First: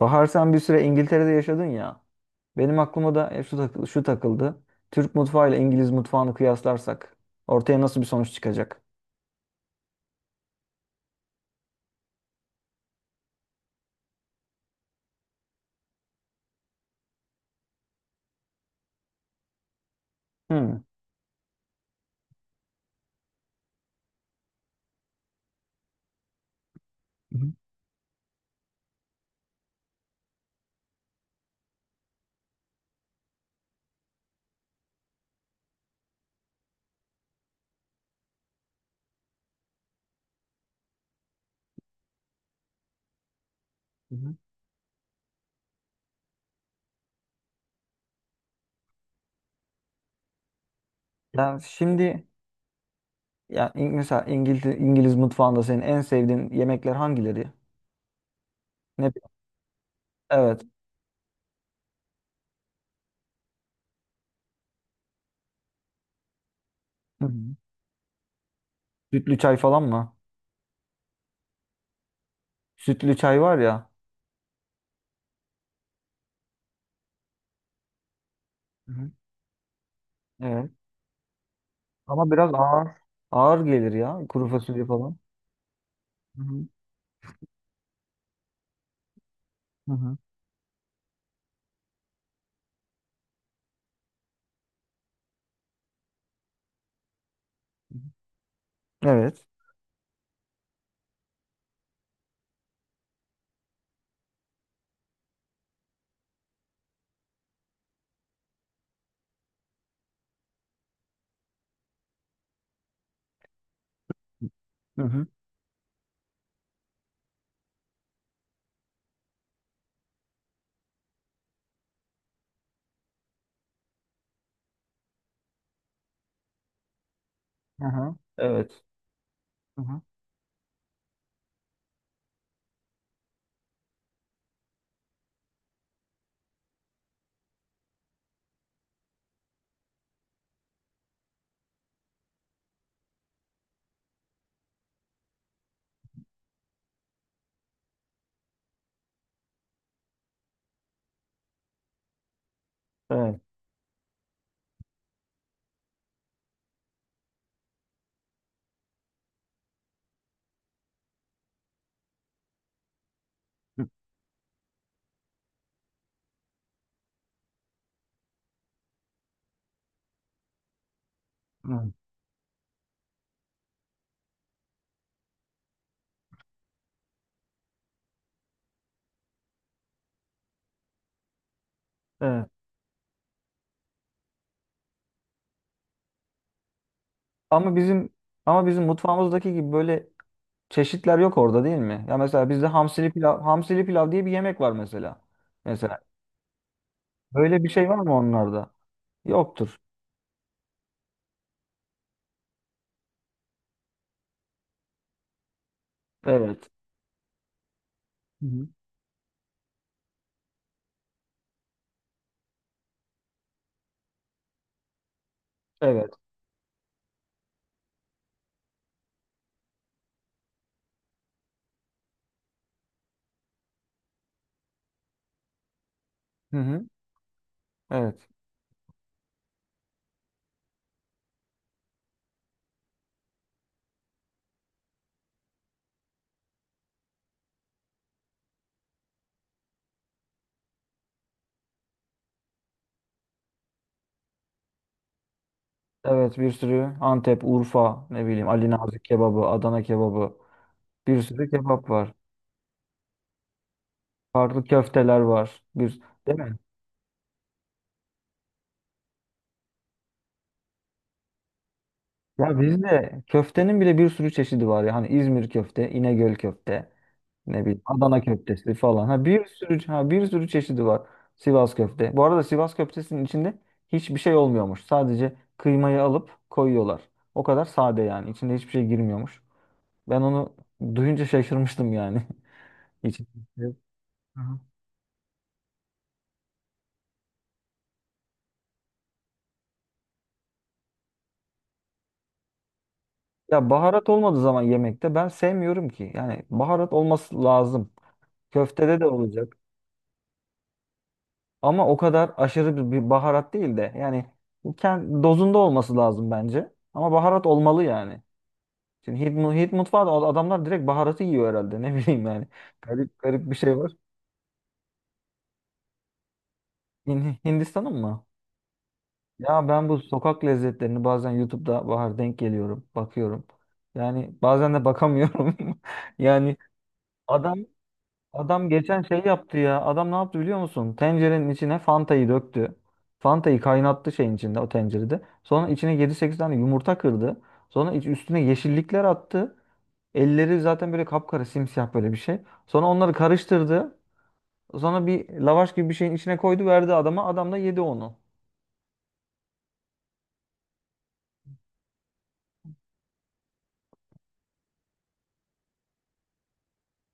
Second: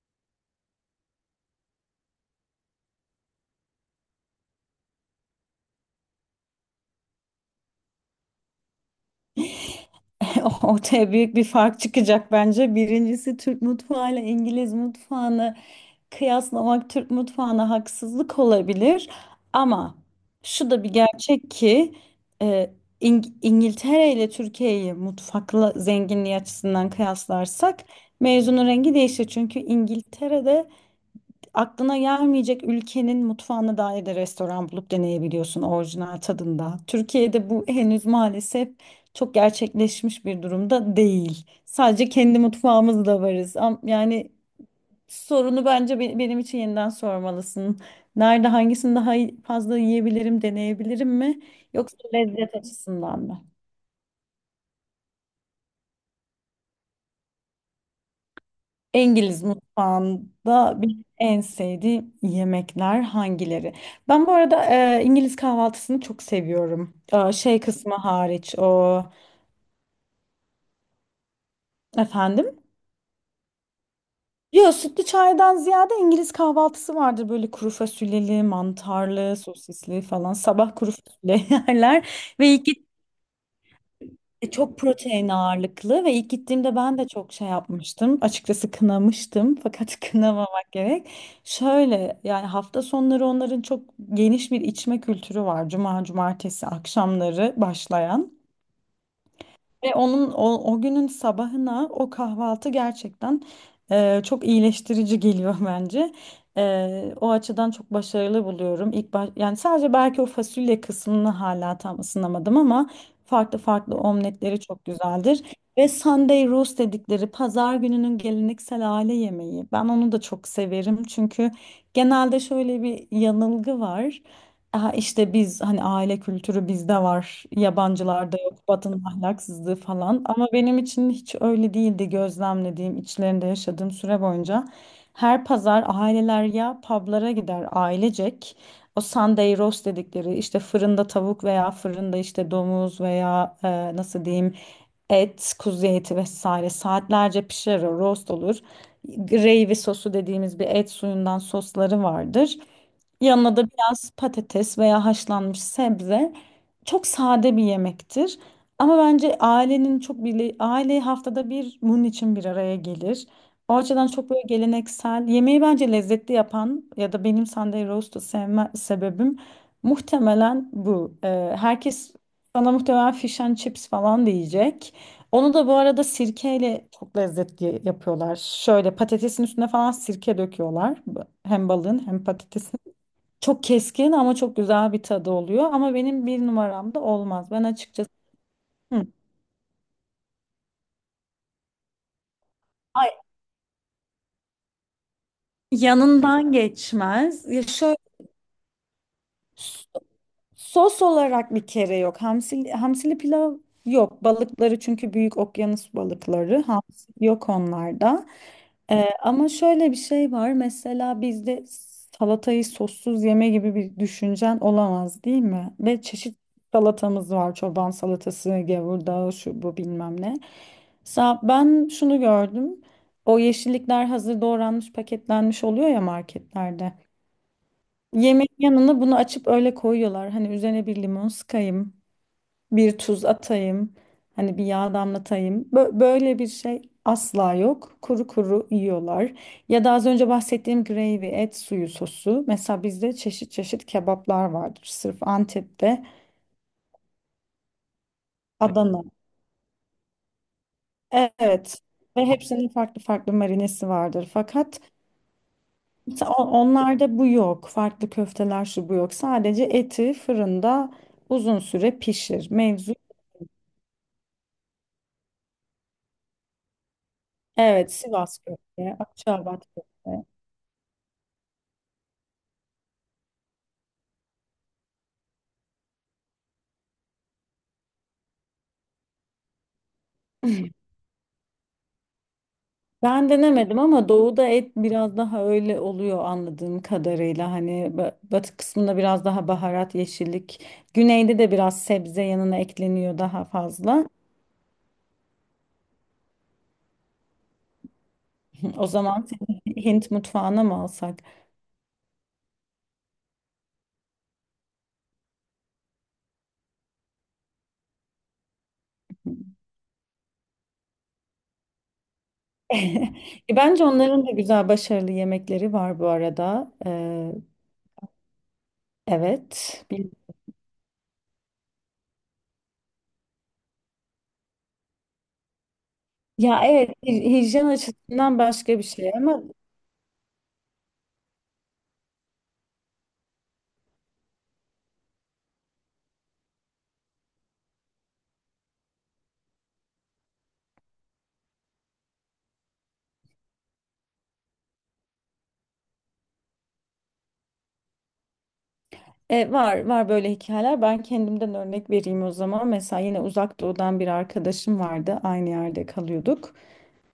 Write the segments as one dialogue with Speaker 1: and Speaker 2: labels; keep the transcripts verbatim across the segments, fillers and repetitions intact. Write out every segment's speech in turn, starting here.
Speaker 1: Bahar sen bir süre İngiltere'de yaşadın ya. Benim aklıma da e, şu takıldı, şu takıldı. Türk mutfağı ile İngiliz mutfağını kıyaslarsak ortaya nasıl bir sonuç çıkacak?
Speaker 2: Ortaya büyük bir fark çıkacak bence. Birincisi Türk mutfağıyla İngiliz mutfağını kıyaslamak Türk mutfağına haksızlık olabilir. Ama
Speaker 1: Hmm.
Speaker 2: şu
Speaker 1: Hı
Speaker 2: da bir gerçek ki e, İng- İngiltere ile Türkiye'yi mutfakla zenginliği açısından
Speaker 1: hı,
Speaker 2: kıyaslarsak mevzunun rengi değişir. Çünkü İngiltere'de aklına gelmeyecek ülkenin mutfağına dair de restoran bulup deneyebiliyorsun orijinal tadında. Türkiye'de bu henüz maalesef çok gerçekleşmiş bir durumda değil. Sadece kendi mutfağımızda varız. Am-
Speaker 1: hı
Speaker 2: Yani
Speaker 1: hı.
Speaker 2: sorunu bence be- benim için yeniden sormalısın. Nerede hangisini daha iyi- fazla yiyebilirim, deneyebilirim mi?
Speaker 1: Ya
Speaker 2: Yoksa
Speaker 1: şimdi,
Speaker 2: lezzet açısından mı?
Speaker 1: ya İng- mesela İngiltere, İngiliz mutfağında senin en sevdiğin yemekler hangileri? Ne?
Speaker 2: İngiliz
Speaker 1: Evet.
Speaker 2: mutfağında bir en sevdiğim yemekler hangileri? Ben bu arada e, İngiliz kahvaltısını çok seviyorum.
Speaker 1: Hı hı.
Speaker 2: E, şey kısmı hariç o
Speaker 1: Sütlü çay falan mı?
Speaker 2: efendim.
Speaker 1: Sütlü çay var ya.
Speaker 2: Yo, sütlü çaydan ziyade İngiliz kahvaltısı vardır, böyle kuru fasulyeli,
Speaker 1: Hı hı.
Speaker 2: mantarlı, sosisli falan.
Speaker 1: Evet.
Speaker 2: Sabah kuru fasulye yerler
Speaker 1: Ama
Speaker 2: ve
Speaker 1: biraz
Speaker 2: iki
Speaker 1: ağır. Ağır gelir ya. Kuru
Speaker 2: E, çok
Speaker 1: fasulye falan.
Speaker 2: protein ağırlıklı ve ilk
Speaker 1: Hı hı,
Speaker 2: gittiğimde ben de çok şey yapmıştım. Açıkçası kınamıştım
Speaker 1: hı
Speaker 2: fakat
Speaker 1: hı.
Speaker 2: kınamamak gerek. Şöyle yani hafta sonları onların çok geniş bir içme kültürü var. Cuma, cumartesi akşamları başlayan.
Speaker 1: Evet.
Speaker 2: Ve onun o, o günün sabahına o kahvaltı gerçekten e, çok iyileştirici geliyor bence. E, o açıdan çok başarılı buluyorum. İlk baş, yani sadece belki o fasulye kısmını hala tam ısınamadım ama farklı farklı omletleri çok
Speaker 1: Hı hı,
Speaker 2: güzeldir. Ve Sunday roast dedikleri pazar gününün geleneksel aile yemeği. Ben onu da çok severim çünkü genelde şöyle bir yanılgı var. Aha işte biz hani aile kültürü bizde var,
Speaker 1: hı hı.
Speaker 2: yabancılarda yok,
Speaker 1: Evet.
Speaker 2: Batı'nın ahlaksızlığı
Speaker 1: Hı hı.
Speaker 2: falan. Ama benim için hiç öyle değildi gözlemlediğim, içlerinde yaşadığım süre boyunca. Her pazar aileler ya publara gider ailecek. O Sunday roast dedikleri işte fırında tavuk veya fırında işte domuz veya e, nasıl diyeyim, et, kuzu eti vesaire saatlerce pişer, o roast olur. Gravy sosu dediğimiz bir et suyundan sosları vardır.
Speaker 1: Evet.
Speaker 2: Yanına da biraz patates veya haşlanmış sebze, çok sade bir yemektir. Ama bence ailenin çok bile aile haftada bir bunun için bir araya gelir. O açıdan çok böyle geleneksel yemeği bence lezzetli yapan ya da benim Sunday roast'u sevme sebebim muhtemelen bu. Ee,
Speaker 1: Evet.
Speaker 2: herkes bana muhtemelen fish and chips falan diyecek. Onu da bu arada sirkeyle çok lezzetli yapıyorlar. Şöyle patatesin üstüne falan sirke döküyorlar. Hem balığın hem
Speaker 1: Evet.
Speaker 2: patatesin. Çok keskin ama çok güzel bir tadı oluyor. Ama benim bir numaramda olmaz. Ben
Speaker 1: Ama bizim
Speaker 2: açıkçası
Speaker 1: ama bizim
Speaker 2: hı.
Speaker 1: mutfağımızdaki gibi böyle çeşitler yok orada, değil mi? Ya mesela bizde
Speaker 2: Ay,
Speaker 1: hamsili pilav, hamsili pilav diye bir yemek var mesela. Mesela
Speaker 2: yanından geçmez. Ya
Speaker 1: böyle bir şey var
Speaker 2: şöyle,
Speaker 1: mı onlarda? Yoktur.
Speaker 2: sos olarak bir kere yok. Hamsili, hamsili pilav yok. Balıkları çünkü büyük okyanus balıkları.
Speaker 1: Evet.
Speaker 2: Hamsi yok onlarda.
Speaker 1: Hı hı.
Speaker 2: Ee, ama şöyle bir şey var. Mesela bizde salatayı sossuz yeme gibi bir düşüncen olamaz değil mi? Ve
Speaker 1: Evet.
Speaker 2: çeşit salatamız var. Çoban salatası, gevurdağı, şu bu bilmem ne. Sa ben şunu gördüm. O yeşillikler hazır doğranmış, paketlenmiş oluyor ya
Speaker 1: Hı hı.
Speaker 2: marketlerde.
Speaker 1: Evet.
Speaker 2: Yemeğin yanına bunu açıp öyle koyuyorlar. Hani üzerine bir limon sıkayım, bir tuz atayım, hani bir yağ damlatayım. Bö- böyle bir şey asla yok. Kuru kuru yiyorlar. Ya da az önce bahsettiğim gravy, et suyu sosu. Mesela bizde çeşit çeşit kebaplar vardır. Sırf Antep'te,
Speaker 1: Evet, bir sürü Antep, Urfa, ne bileyim Ali
Speaker 2: Adana.
Speaker 1: Nazik kebabı, Adana kebabı. Bir sürü
Speaker 2: Evet.
Speaker 1: kebap var.
Speaker 2: Ve hepsinin farklı farklı marinesi vardır.
Speaker 1: Farklı
Speaker 2: Fakat
Speaker 1: köfteler var. Bir
Speaker 2: mesela
Speaker 1: değil
Speaker 2: on-
Speaker 1: mi?
Speaker 2: onlarda bu yok. Farklı köfteler şu bu yok. Sadece eti fırında uzun süre pişir.
Speaker 1: Ya
Speaker 2: Mevzu
Speaker 1: bizde köftenin bile bir sürü çeşidi var ya. Hani İzmir köfte, İnegöl köfte. Ne bileyim
Speaker 2: evet,
Speaker 1: Adana
Speaker 2: Sivas
Speaker 1: köftesi
Speaker 2: köfte,
Speaker 1: falan. Ha bir
Speaker 2: Akçaabat
Speaker 1: sürü ha
Speaker 2: köfte.
Speaker 1: bir sürü çeşidi var. Sivas köfte. Bu arada Sivas köftesinin içinde hiçbir şey olmuyormuş. Sadece kıymayı alıp koyuyorlar. O kadar sade yani. İçinde hiçbir şey girmiyormuş. Ben onu duyunca şaşırmıştım yani. Hiç.
Speaker 2: Ben
Speaker 1: Evet.
Speaker 2: denemedim ama doğuda
Speaker 1: Aha.
Speaker 2: et biraz daha öyle oluyor anladığım kadarıyla. Hani ba- batı kısmında biraz daha baharat, yeşillik. Güneyde de biraz sebze yanına ekleniyor daha
Speaker 1: Ya
Speaker 2: fazla.
Speaker 1: baharat olmadığı zaman yemekte ben sevmiyorum ki. Yani baharat olması lazım.
Speaker 2: O
Speaker 1: Köftede de
Speaker 2: zaman
Speaker 1: olacak.
Speaker 2: seni Hint mutfağına mı alsak?
Speaker 1: Ama o kadar aşırı bir bir baharat değil de yani kend- dozunda olması lazım bence. Ama baharat olmalı yani. Şimdi Hint, mu- Hint mutfağı da adamlar direkt baharatı yiyor herhalde. Ne bileyim yani. Garip garip bir
Speaker 2: E,
Speaker 1: şey
Speaker 2: Bence
Speaker 1: var.
Speaker 2: onların da güzel, başarılı yemekleri var bu arada. Ee,
Speaker 1: Hin- Hindistan'ın mı? Ya
Speaker 2: evet.
Speaker 1: ben bu
Speaker 2: Bil-
Speaker 1: sokak lezzetlerini bazen YouTube'da Bahar denk geliyorum. Bakıyorum. Yani bazen de bakamıyorum. Yani
Speaker 2: Ya evet, hij-
Speaker 1: adam
Speaker 2: hijyen açısından
Speaker 1: adam
Speaker 2: başka bir
Speaker 1: geçen
Speaker 2: şey
Speaker 1: şey
Speaker 2: ama
Speaker 1: yaptı ya. Adam ne yaptı biliyor musun? Tencerenin içine Fanta'yı döktü. Fanta'yı kaynattı şeyin içinde, o tencerede. Sonra içine yedi sekiz tane yumurta kırdı. Sonra iç- üstüne yeşillikler attı. Elleri zaten böyle kapkara, simsiyah, böyle bir şey. Sonra onları karıştırdı. Sonra bir lavaş gibi bir şeyin içine koydu, verdi adama. Adam da yedi onu.
Speaker 2: E, var var böyle hikayeler. Ben kendimden örnek vereyim o zaman. Mesela yine uzak doğudan bir arkadaşım vardı. Aynı yerde kalıyorduk.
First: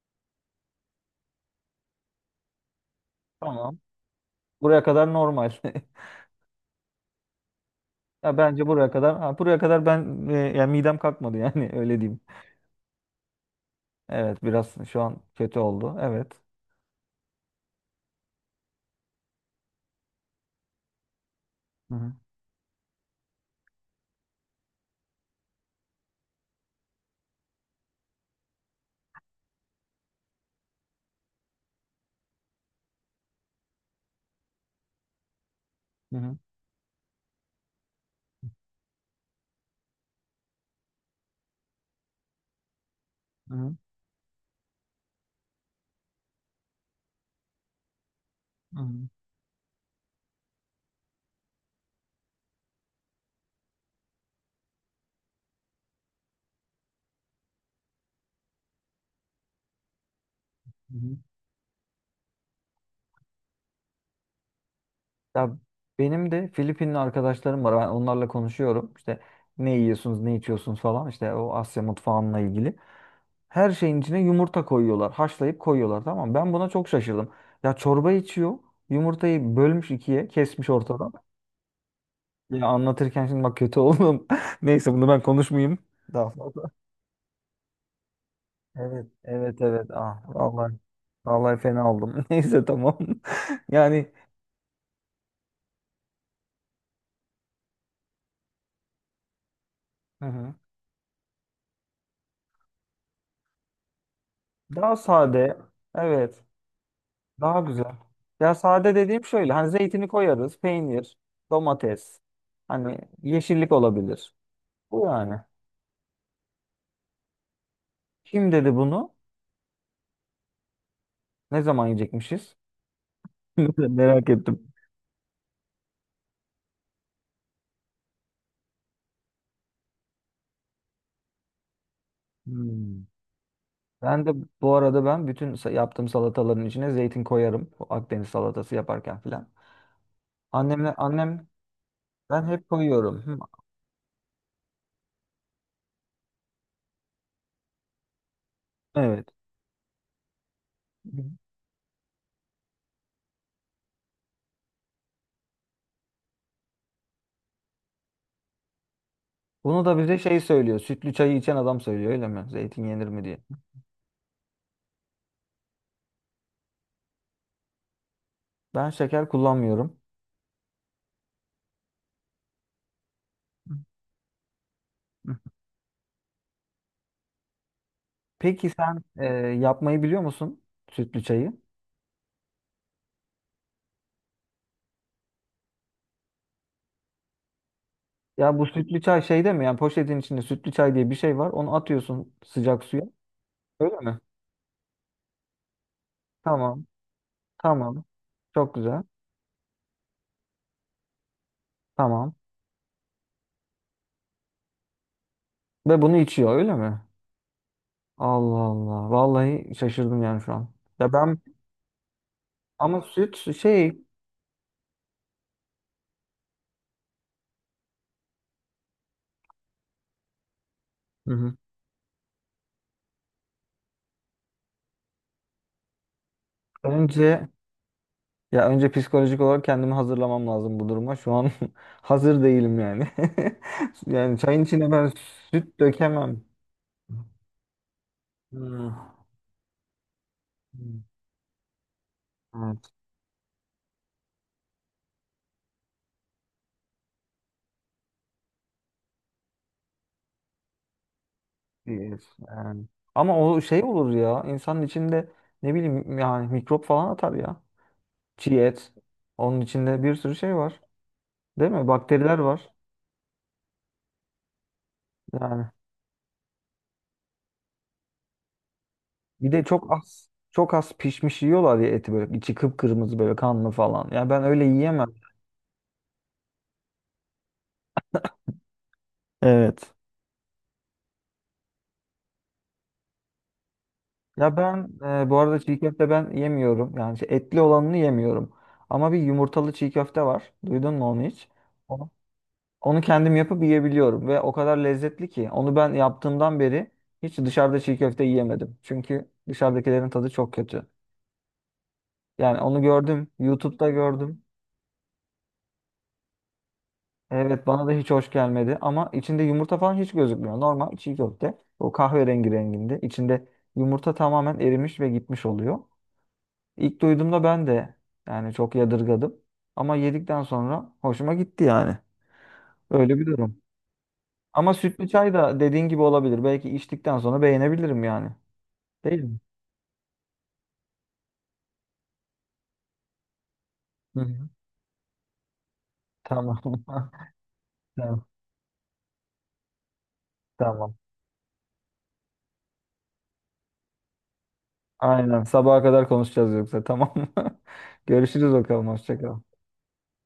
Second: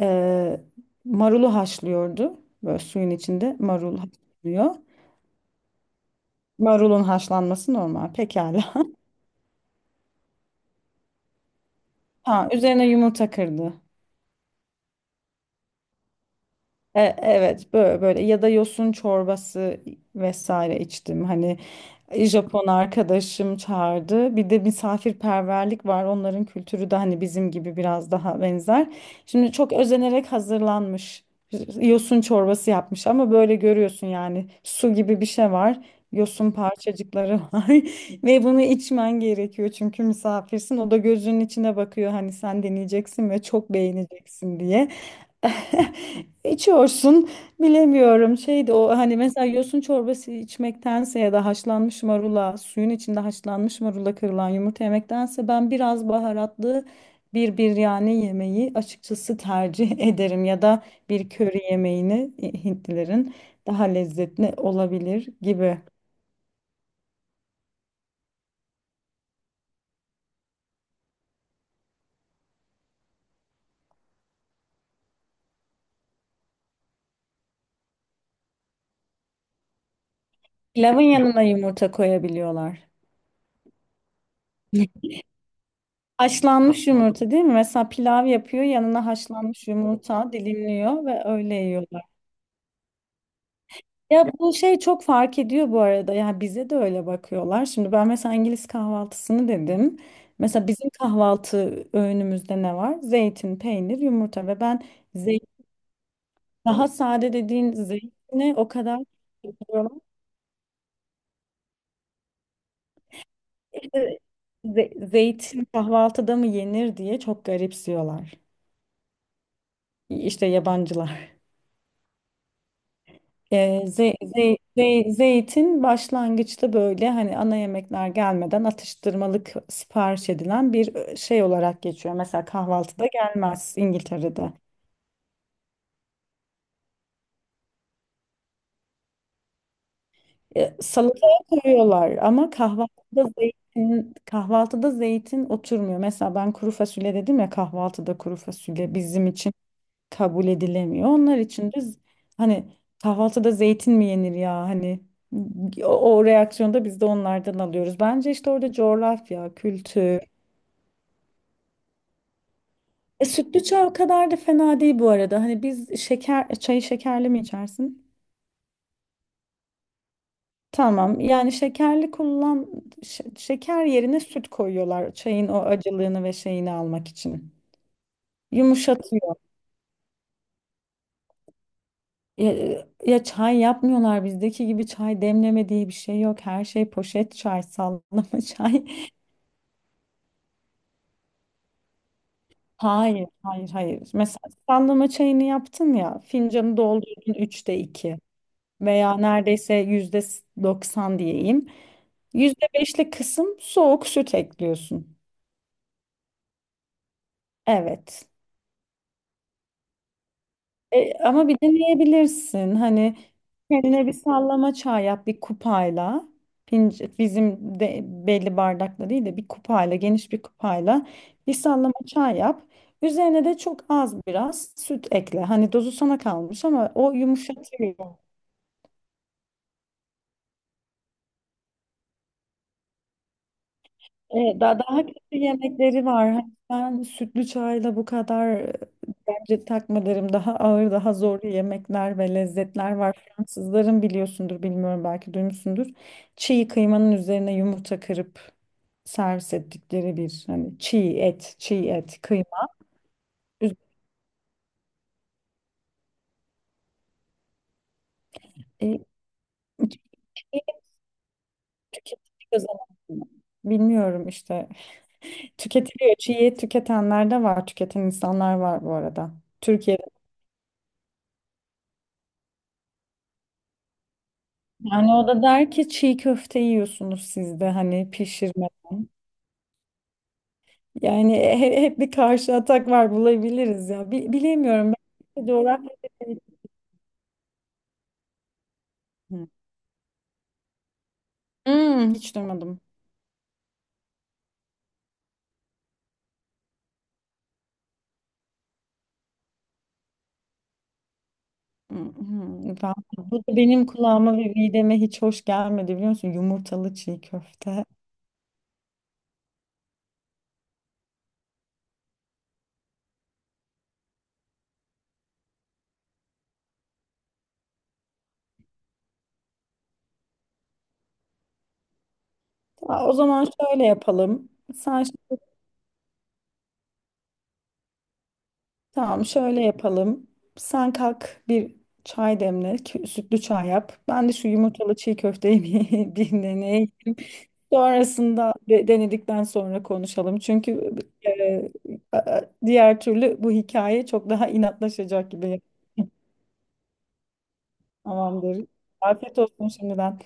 Speaker 2: E, Marulu haşlıyordu. Böyle suyun içinde
Speaker 1: Tamam.
Speaker 2: marul haşlıyor.
Speaker 1: Buraya kadar normal.
Speaker 2: Marulun haşlanması normal.
Speaker 1: Ya bence
Speaker 2: Pekala.
Speaker 1: buraya kadar ha, buraya kadar ben e, yani midem kalkmadı yani, öyle diyeyim.
Speaker 2: Ha, üzerine yumurta kırdı.
Speaker 1: Evet, biraz şu an kötü oldu. Evet.
Speaker 2: E- Evet, böyle, böyle ya da yosun çorbası vesaire içtim. Hani
Speaker 1: Hı hı.
Speaker 2: e, Japon arkadaşım çağırdı. Bir de misafirperverlik var. Onların kültürü de hani bizim gibi biraz daha benzer. Şimdi çok özenerek hazırlanmış e, yosun çorbası yapmış ama böyle görüyorsun yani su gibi bir şey var.
Speaker 1: Hı hı.
Speaker 2: Yosun parçacıkları var ve bunu içmen gerekiyor çünkü misafirsin. O da gözünün içine bakıyor, hani sen deneyeceksin ve
Speaker 1: Hı
Speaker 2: çok
Speaker 1: hı.
Speaker 2: beğeneceksin diye. İçiyorsun, bilemiyorum şeydi o, hani mesela yosun çorbası içmektense ya da haşlanmış marula suyun içinde haşlanmış marula kırılan yumurta yemektense ben biraz baharatlı bir biryani yemeği açıkçası tercih ederim ya da
Speaker 1: Hı hı.
Speaker 2: bir köri yemeğini e, Hintlilerin daha lezzetli olabilir
Speaker 1: Ya
Speaker 2: gibi.
Speaker 1: benim de Filipinli arkadaşlarım var. Ben onlarla konuşuyorum. İşte ne yiyorsunuz, ne içiyorsunuz falan. İşte o Asya mutfağınla ilgili. Her şeyin içine yumurta koyuyorlar. Haşlayıp koyuyorlar. Tamam mı? Ben buna çok şaşırdım. Ya çorba içiyor. Yumurtayı bölmüş ikiye. Kesmiş
Speaker 2: Pilavın
Speaker 1: ortadan.
Speaker 2: yanına yumurta
Speaker 1: Ya
Speaker 2: koyabiliyorlar.
Speaker 1: anlatırken şimdi bak kötü oldum. Neyse bunu ben konuşmayayım. Daha fazla.
Speaker 2: Haşlanmış yumurta değil mi? Mesela pilav yapıyor,
Speaker 1: Evet,
Speaker 2: yanına
Speaker 1: evet,
Speaker 2: haşlanmış
Speaker 1: evet. Ah,
Speaker 2: yumurta
Speaker 1: vallahi,
Speaker 2: dilimliyor ve öyle
Speaker 1: vallahi
Speaker 2: yiyor.
Speaker 1: fena oldum. Neyse tamam. Yani.
Speaker 2: Ya bu şey çok fark ediyor bu arada. Ya bize de öyle bakıyorlar. Şimdi ben mesela İngiliz kahvaltısını dedim.
Speaker 1: Hı hı.
Speaker 2: Mesela bizim kahvaltı öğünümüzde ne var? Zeytin, peynir, yumurta ve ben
Speaker 1: Daha sade.
Speaker 2: zeytin,
Speaker 1: Evet.
Speaker 2: daha sade
Speaker 1: Daha
Speaker 2: dediğin
Speaker 1: güzel. Ya
Speaker 2: zeytine o
Speaker 1: sade
Speaker 2: kadar
Speaker 1: dediğim şöyle. Hani
Speaker 2: bakıyorlar.
Speaker 1: zeytini koyarız. Peynir, domates. Hani yeşillik
Speaker 2: İşte
Speaker 1: olabilir. Bu
Speaker 2: ze-
Speaker 1: yani.
Speaker 2: zeytin kahvaltıda mı yenir diye çok garipsiyorlar.
Speaker 1: Kim dedi bunu?
Speaker 2: İşte yabancılar.
Speaker 1: Ne zaman yiyecekmişiz?
Speaker 2: Ee, ze-
Speaker 1: Merak
Speaker 2: ze-
Speaker 1: ettim.
Speaker 2: ze- zeytin başlangıçta böyle hani ana yemekler gelmeden atıştırmalık sipariş edilen bir e, şey olarak geçiyor. Mesela
Speaker 1: Hmm.
Speaker 2: kahvaltıda gelmez
Speaker 1: Ben de
Speaker 2: İngiltere'de.
Speaker 1: bu arada ben bütün sa- yaptığım salataların içine zeytin koyarım. Bu Akdeniz salatası yaparken filan.
Speaker 2: Ee,
Speaker 1: Annemle
Speaker 2: salataya
Speaker 1: annem
Speaker 2: koyuyorlar
Speaker 1: ben
Speaker 2: ama
Speaker 1: hep koyuyorum.
Speaker 2: kahvaltıda
Speaker 1: Hı.
Speaker 2: zeytin, kahvaltıda zeytin oturmuyor. Mesela ben kuru fasulye dedim ya, kahvaltıda kuru fasulye
Speaker 1: Evet.
Speaker 2: bizim için kabul edilemiyor.
Speaker 1: Hı.
Speaker 2: Onlar için de z- hani kahvaltıda zeytin mi yenir, ya hani o, o reaksiyonda biz de onlardan alıyoruz. Bence işte orada coğrafya,
Speaker 1: Bunu da bize
Speaker 2: kültür.
Speaker 1: şey söylüyor. Sütlü çayı içen adam söylüyor, öyle mi? Zeytin yenir mi
Speaker 2: E,
Speaker 1: diye.
Speaker 2: sütlü çay o kadar da fena değil bu arada. Hani biz şeker çayı şekerli mi içersin?
Speaker 1: Ben şeker kullanmıyorum.
Speaker 2: Tamam. Yani şekerli kullan, şe-
Speaker 1: Hı.
Speaker 2: şeker yerine süt koyuyorlar çayın o acılığını ve şeyini almak için.
Speaker 1: Peki sen e,
Speaker 2: Yumuşatıyor.
Speaker 1: yapmayı biliyor musun sütlü çayı?
Speaker 2: Ya, ya çay yapmıyorlar bizdeki gibi, çay demleme diye bir şey yok. Her şey poşet çay, sallama
Speaker 1: Ya bu
Speaker 2: çay.
Speaker 1: sütlü çay şeyde mi? Yani poşetin içinde sütlü çay diye bir şey var. Onu atıyorsun sıcak suya.
Speaker 2: Hayır, hayır,
Speaker 1: Öyle
Speaker 2: hayır.
Speaker 1: mi?
Speaker 2: Mesela sallama çayını yaptın ya, fincanı
Speaker 1: Tamam.
Speaker 2: doldurdun üçte
Speaker 1: Tamam.
Speaker 2: iki
Speaker 1: Çok güzel.
Speaker 2: veya neredeyse yüzde doksan diyeyim.
Speaker 1: Tamam.
Speaker 2: Yüzde beşlik kısım soğuk süt ekliyorsun.
Speaker 1: Ve bunu içiyor, öyle mi?
Speaker 2: Evet.
Speaker 1: Allah Allah. Vallahi şaşırdım yani şu an. Ya
Speaker 2: E,
Speaker 1: ben,
Speaker 2: ama bir deneyebilirsin.
Speaker 1: ama
Speaker 2: Hani
Speaker 1: süt şey.
Speaker 2: kendine bir sallama çay yap bir kupayla. Pinc- bizim de belli bardakla değil de bir kupayla, geniş bir kupayla
Speaker 1: Hı
Speaker 2: bir
Speaker 1: hı.
Speaker 2: sallama çay yap. Üzerine de çok az biraz süt ekle. Hani dozu sana kalmış ama o
Speaker 1: önce
Speaker 2: yumuşatıyor.
Speaker 1: ya önce psikolojik olarak kendimi hazırlamam lazım bu duruma. Şu an hazır değilim yani. Yani
Speaker 2: Evet,
Speaker 1: çayın
Speaker 2: daha,
Speaker 1: içine
Speaker 2: daha
Speaker 1: ben
Speaker 2: kötü
Speaker 1: süt
Speaker 2: yemekleri var.
Speaker 1: dökemem.
Speaker 2: Hani ben sütlü çayla bu kadar e,
Speaker 1: Hmm.
Speaker 2: bence takma derim. Daha ağır, daha zor yemekler ve
Speaker 1: Evet,
Speaker 2: lezzetler var. Fransızların biliyorsundur, bilmiyorum belki duymuşsundur. Çiğ kıymanın üzerine yumurta kırıp servis ettikleri bir, hani çiğ et, çiğ et,
Speaker 1: bir-
Speaker 2: kıyma.
Speaker 1: yani. Ama o
Speaker 2: Üz-
Speaker 1: şey olur ya. İnsanın içinde, ne bileyim yani, mikrop falan atar ya. Çiğ et.
Speaker 2: E,
Speaker 1: Onun içinde bir sürü
Speaker 2: Çiğ
Speaker 1: şey
Speaker 2: et
Speaker 1: var. Değil mi? Bakteriler
Speaker 2: tüketiliyor
Speaker 1: var.
Speaker 2: zaten. Bilmiyorum işte.
Speaker 1: Yani
Speaker 2: Tüketiliyor. Çiğ et tüketenler de var. Tüketen insanlar var bu arada.
Speaker 1: bir de çok
Speaker 2: Türkiye'de.
Speaker 1: az çok az pişmiş yiyorlar ya eti, böyle içi kıpkırmızı, böyle kanlı falan. Ya ben öyle yiyemem.
Speaker 2: Yani o da der ki çiğ köfte yiyorsunuz siz de hani pişirmeden.
Speaker 1: Evet.
Speaker 2: Yani he- hep bir karşı atak var bulabiliriz ya. Bi-
Speaker 1: Ya ben
Speaker 2: bilemiyorum.
Speaker 1: e, bu
Speaker 2: Ben
Speaker 1: arada çiğ
Speaker 2: coğrafya.
Speaker 1: köfte ben yemiyorum. Yani şey, etli olanını yemiyorum. Ama bir
Speaker 2: Hı.
Speaker 1: yumurtalı çiğ köfte var. Duydun mu onu hiç?
Speaker 2: Hmm, hiç duymadım.
Speaker 1: Onu kendim yapıp yiyebiliyorum ve o kadar lezzetli ki onu ben yaptığımdan beri hiç dışarıda çiğ köfte yiyemedim. Çünkü dışarıdakilerin tadı çok kötü. Yani
Speaker 2: Mhm.
Speaker 1: onu
Speaker 2: Ben,
Speaker 1: gördüm,
Speaker 2: bu da benim
Speaker 1: YouTube'da
Speaker 2: kulağıma
Speaker 1: gördüm.
Speaker 2: ve mideme hiç hoş gelmedi biliyor musun? Yumurtalı çiğ
Speaker 1: Evet,
Speaker 2: köfte.
Speaker 1: bana da hiç hoş gelmedi ama içinde yumurta falan hiç gözükmüyor. Normal çiğ köfte o kahverengi renginde. İçinde yumurta tamamen erimiş ve gitmiş oluyor. İlk duyduğumda ben de yani çok yadırgadım. Ama yedikten sonra hoşuma gitti yani.
Speaker 2: Ya, o
Speaker 1: Öyle bir
Speaker 2: zaman
Speaker 1: durum.
Speaker 2: şöyle yapalım.
Speaker 1: Ama
Speaker 2: Sen
Speaker 1: sütlü
Speaker 2: ş-
Speaker 1: çay da dediğin gibi olabilir. Belki içtikten sonra beğenebilirim yani. Değil
Speaker 2: tamam,
Speaker 1: mi?
Speaker 2: şöyle yapalım. Sen kalk bir çay demle, kü- sütlü çay yap.
Speaker 1: Hı
Speaker 2: Ben de
Speaker 1: hı.
Speaker 2: şu yumurtalı çiğ köfteyi bir, bir
Speaker 1: Tamam.
Speaker 2: deneyeyim.
Speaker 1: Tamam.
Speaker 2: Sonrasında de- denedikten sonra konuşalım. Çünkü
Speaker 1: Tamam.
Speaker 2: e, a- diğer türlü bu hikaye çok daha inatlaşacak
Speaker 1: Aynen.
Speaker 2: gibi.
Speaker 1: Sabaha kadar konuşacağız yoksa. Tamam mı? Görüşürüz
Speaker 2: Tamamdır.
Speaker 1: bakalım. Hoşça
Speaker 2: Afiyet
Speaker 1: kal.
Speaker 2: olsun şimdiden.